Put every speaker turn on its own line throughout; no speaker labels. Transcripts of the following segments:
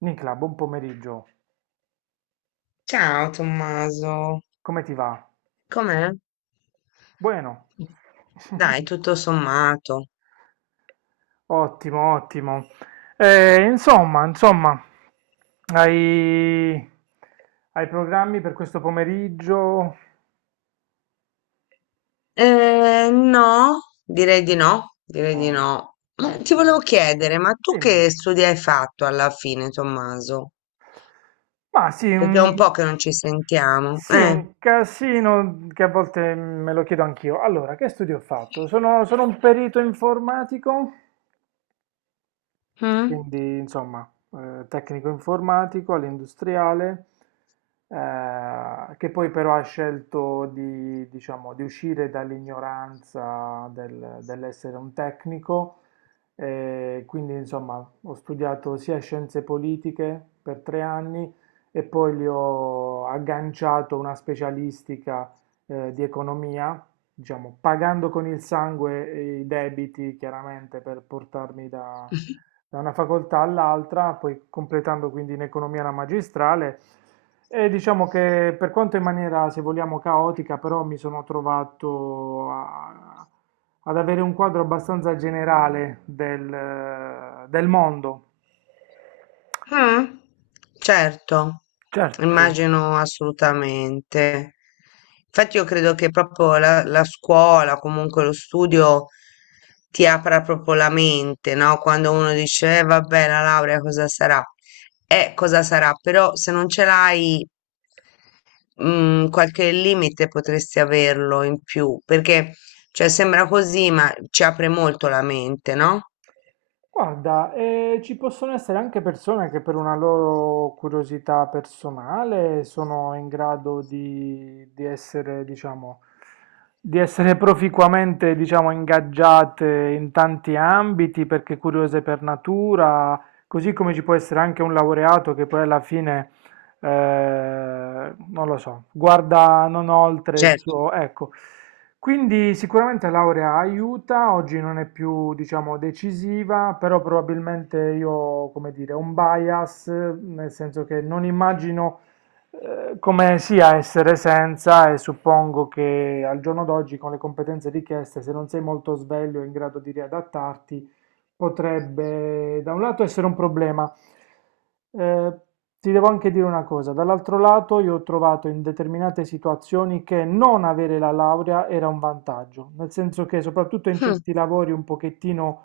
Nicla, buon pomeriggio.
Ciao Tommaso,
Come ti va?
com'è?
Bueno.
Dai, tutto sommato.
Ottimo, ottimo. Insomma, hai, hai programmi per questo pomeriggio?
No, direi di no, direi di
Mm,
no. Ma ti
ottimo.
volevo chiedere, ma tu
Dimmi.
che studi hai fatto alla fine, Tommaso?
Ma sì,
Perché è
un,
un po' che non ci sentiamo.
sì,
Eh?
un casino che a volte me lo chiedo anch'io. Allora, che studio ho fatto? Sono un perito informatico?
Mm?
Quindi, insomma, tecnico informatico all'industriale, che poi però ha scelto di, diciamo, di uscire dall'ignoranza dell'essere un tecnico. E quindi, insomma, ho studiato sia scienze politiche per tre anni e poi gli ho agganciato una specialistica, di economia, diciamo, pagando con il sangue i debiti, chiaramente, per portarmi da una facoltà all'altra, poi completando quindi in economia la magistrale. E diciamo che per quanto in maniera, se vogliamo, caotica, però mi sono trovato ad avere un quadro abbastanza generale del mondo.
Mh. Certo,
Certo.
immagino assolutamente. Infatti io credo che proprio la scuola, comunque lo studio, ti apra proprio la mente, no, quando uno dice: "Eh vabbè, la laurea cosa sarà?" Cosa sarà, però se non ce l'hai, mhmm, qualche limite potresti averlo in più, perché, cioè, sembra così, ma ci apre molto la mente, no?
Guarda, ci possono essere anche persone che per una loro curiosità personale sono in grado di essere, diciamo, di essere proficuamente, diciamo, ingaggiate in tanti ambiti perché curiose per natura, così come ci può essere anche un laureato che poi alla fine non lo so, guarda non oltre il
Certo.
suo, ecco. Quindi sicuramente laurea aiuta, oggi non è più, diciamo, decisiva, però probabilmente ho, come dire, un bias, nel senso che non immagino come sia essere senza, e suppongo che al giorno d'oggi con le competenze richieste, se non sei molto sveglio e in grado di riadattarti, potrebbe da un lato essere un problema. Eh, ti devo anche dire una cosa, dall'altro lato io ho trovato in determinate situazioni che non avere la laurea era un vantaggio, nel senso che soprattutto in
Mh.
certi lavori un pochettino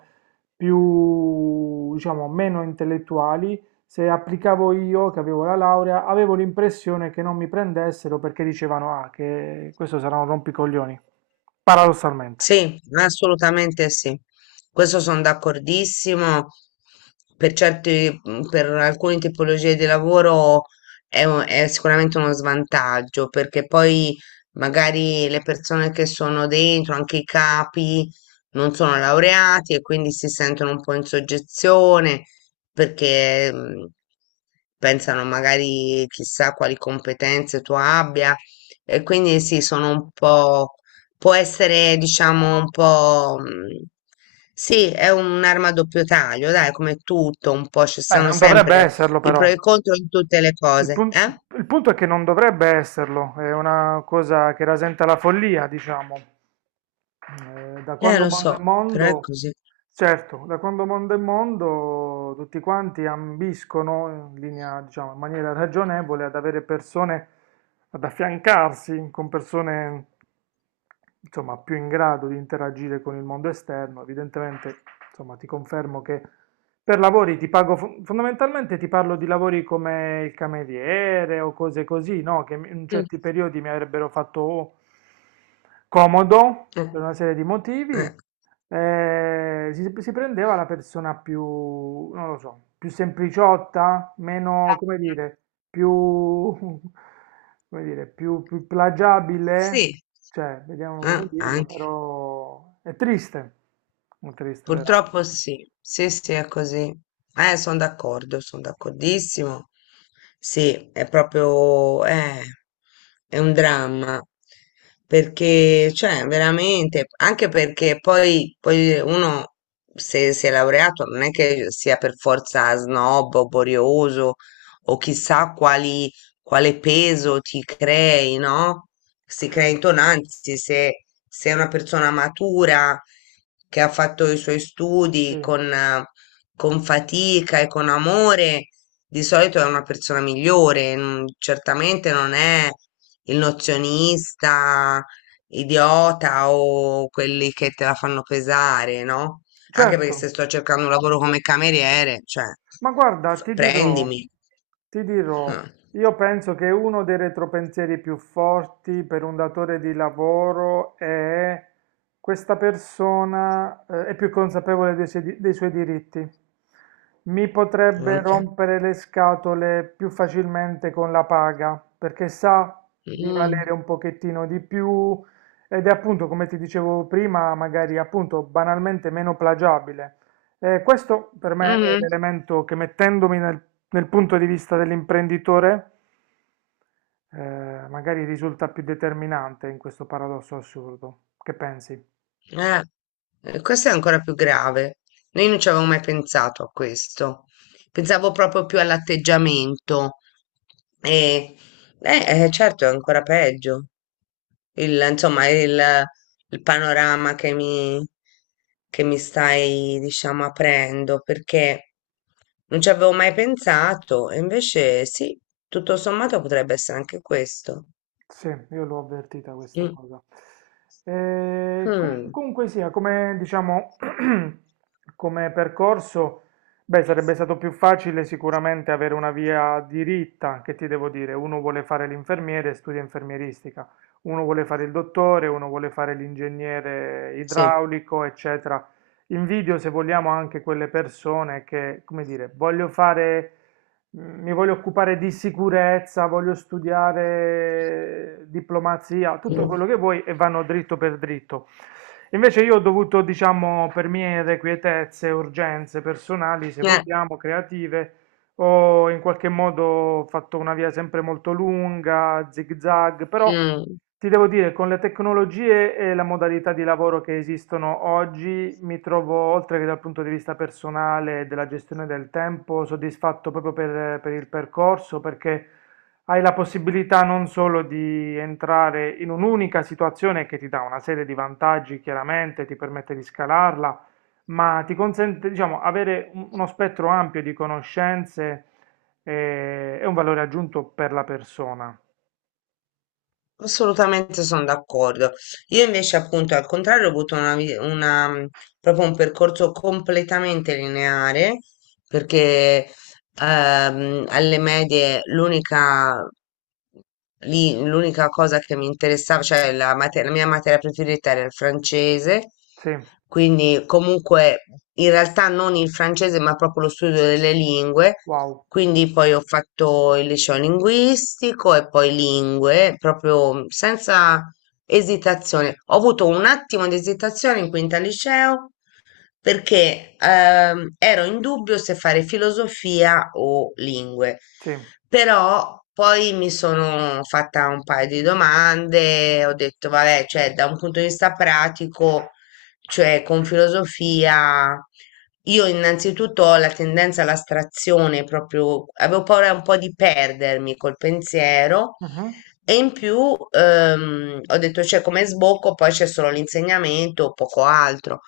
più, diciamo, meno intellettuali, se applicavo io che avevo la laurea, avevo l'impressione che non mi prendessero perché dicevano, ah, che questo sarà un rompicoglioni, paradossalmente.
Sì, assolutamente sì. Questo sono d'accordissimo. Per certi, per alcune tipologie di lavoro è, è sicuramente uno svantaggio, perché poi magari le persone che sono dentro, anche i capi, non sono laureati e quindi si sentono un po' in soggezione perché pensano magari chissà quali competenze tu abbia e quindi sì, sono un po'. Può essere, diciamo, un po', sì, è un'arma a doppio taglio, dai, come tutto, un po' ci
Beh,
sono
non dovrebbe
sempre
esserlo
i pro
però.
e i contro in tutte le
Il
cose,
pun-
eh?
il punto è che non dovrebbe esserlo, è una cosa che rasenta la follia, diciamo. Da quando
Lo
mondo è
so, però è
mondo,
così.
certo, da quando mondo è mondo, tutti quanti ambiscono in linea, diciamo, in maniera ragionevole ad avere persone, ad affiancarsi con persone, insomma, più in grado di interagire con il mondo esterno, evidentemente. Insomma, ti confermo che per lavori ti pago, fondamentalmente ti parlo di lavori come il cameriere o cose così, no? Che in
Mm,
certi periodi mi avrebbero fatto comodo
eh,
per una serie di motivi.
eh.
Si prendeva la persona più, non lo so, più sempliciotta, meno, come dire, più, come dire, più plagiabile,
Sì,
cioè, vediamo come dirlo,
anche.
però è triste veramente.
Purtroppo sì, sì, sì, è così. Sono d'accordo, sono d'accordissimo. Sì, è proprio, è un dramma, perché, cioè, veramente, anche perché poi uno, se si è laureato, non è che sia per forza snob o borioso o chissà quale peso ti crei, no? Si
Sì,
crea intonanza, se è una persona matura che ha fatto i suoi studi
sì,
con fatica e con amore, di solito è una persona migliore, certamente non è il nozionista, idiota o quelli che te la fanno pesare, no? Anche
certo.
perché se sto cercando un lavoro come cameriere, cioè,
Ma guarda, ti dirò,
prendimi.
ti dirò,
Eh,
io penso che uno dei retropensieri più forti per un datore di lavoro è questa persona, è più consapevole dei dei suoi diritti. Mi potrebbe
Anche.
rompere le scatole più facilmente con la paga, perché sa di
Mm.
valere un pochettino di più ed è appunto, come ti dicevo prima, magari appunto banalmente meno plagiabile. Questo per me è
Mhm.
l'elemento che mettendomi nel punto di vista dell'imprenditore, magari risulta più determinante in questo paradosso assurdo. Che pensi?
Eh, questo è ancora più grave. Noi non ci avevamo mai pensato a questo. Pensavo proprio più all'atteggiamento. E, certo, è ancora peggio. Il, insomma, il panorama che che mi stai, diciamo, aprendo, perché non ci avevo mai pensato. E invece sì, tutto sommato potrebbe essere anche questo.
Sì, io l'ho avvertita questa
Mm.
cosa.
Mm.
Comunque sia, come diciamo, come percorso, beh, sarebbe stato più facile sicuramente avere una via diritta, che ti devo dire, uno vuole fare l'infermiere e studia infermieristica, uno vuole fare il dottore, uno vuole fare l'ingegnere
Sì.
idraulico, eccetera. Invidio, se vogliamo, anche quelle persone che, come dire, voglio fare, mi voglio occupare di sicurezza, voglio studiare diplomazia, tutto
Mm.
quello che vuoi, e vanno dritto per dritto. Invece io ho dovuto, diciamo, per mie irrequietezze, urgenze personali, se
Eh,
vogliamo, creative, ho in qualche modo fatto una via sempre molto lunga, zig zag, però
mm.
ti devo dire, con le tecnologie e la modalità di lavoro che esistono oggi, mi trovo, oltre che dal punto di vista personale e della gestione del tempo, soddisfatto proprio per il percorso, perché hai la possibilità non solo di entrare in un'unica situazione che ti dà una serie di vantaggi, chiaramente, ti permette di scalarla, ma ti consente, diciamo, avere uno spettro ampio di conoscenze, e un valore aggiunto per la persona.
Assolutamente sono d'accordo. Io invece, appunto, al contrario, ho avuto proprio un percorso completamente lineare, perché alle medie l'unica cosa che mi interessava, cioè la mia materia preferita era il francese,
Sì,
quindi comunque in realtà non il francese, ma proprio lo studio delle lingue.
wow,
Quindi poi ho fatto il liceo linguistico e poi lingue, proprio senza esitazione. Ho avuto un attimo di esitazione in quinta liceo perché ero in dubbio se fare filosofia o lingue,
sì.
però poi mi sono fatta un paio di domande, ho detto, vabbè, cioè da un punto di vista pratico, cioè con filosofia, io innanzitutto ho la tendenza all'astrazione, proprio avevo paura un po' di perdermi col pensiero.
Mhm,
E in più ho detto, cioè, come sbocco poi c'è solo l'insegnamento, poco altro.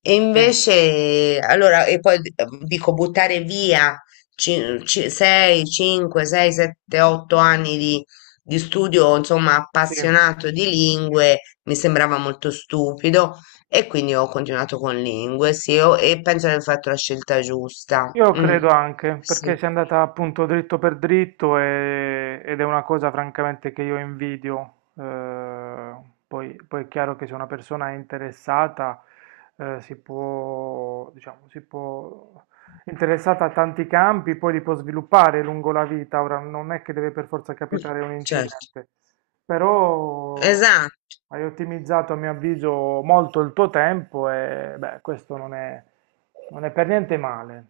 E
sì,
invece, allora, e poi dico buttare via 6, 5, 6, 7, 8 anni di studio, insomma,
sì,
appassionato di lingue, mi sembrava molto stupido e quindi ho continuato con lingue, sì, e penso di aver fatto la scelta giusta.
io
Mm,
credo anche, perché
sì,
si è andata appunto dritto per dritto ed è una cosa francamente che io invidio. Eh, poi è chiaro che se una persona è interessata, si può, diciamo, si può, interessata a tanti campi, poi li può sviluppare lungo la vita. Ora non è che deve per forza
mm,
capitare un
certo.
incidente. Però
Esatto.
hai ottimizzato a mio avviso molto il tuo tempo e beh, questo non è, non è per niente male.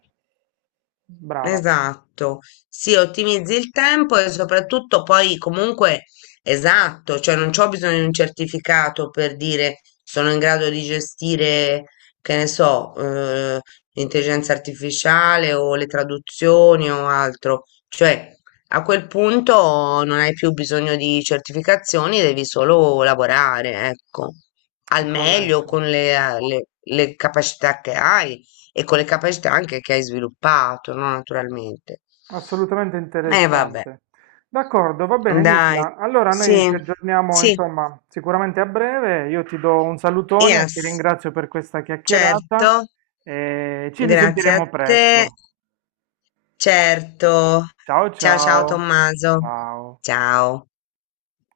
Brava,
Esatto, sì, ottimizzi il tempo e soprattutto poi comunque esatto, cioè non c'ho bisogno di un certificato per dire sono in grado di gestire, che ne so, l'intelligenza artificiale o le traduzioni o altro, cioè a quel punto non hai più bisogno di certificazioni, devi solo lavorare, ecco,
è
al meglio
corretto.
con le capacità che hai e con le capacità anche che hai sviluppato, no? Naturalmente.
Assolutamente
Eh vabbè,
interessante. D'accordo, va bene
dai,
Nicla. Allora
sì,
noi ci aggiorniamo,
sì,
insomma, sicuramente a breve. Io ti do un salutone, ti
yes,
ringrazio per questa chiacchierata
certo,
e ci
grazie a
risentiremo
te,
presto.
certo.
Ciao
Ciao ciao
ciao.
Tommaso,
Ciao.
ciao.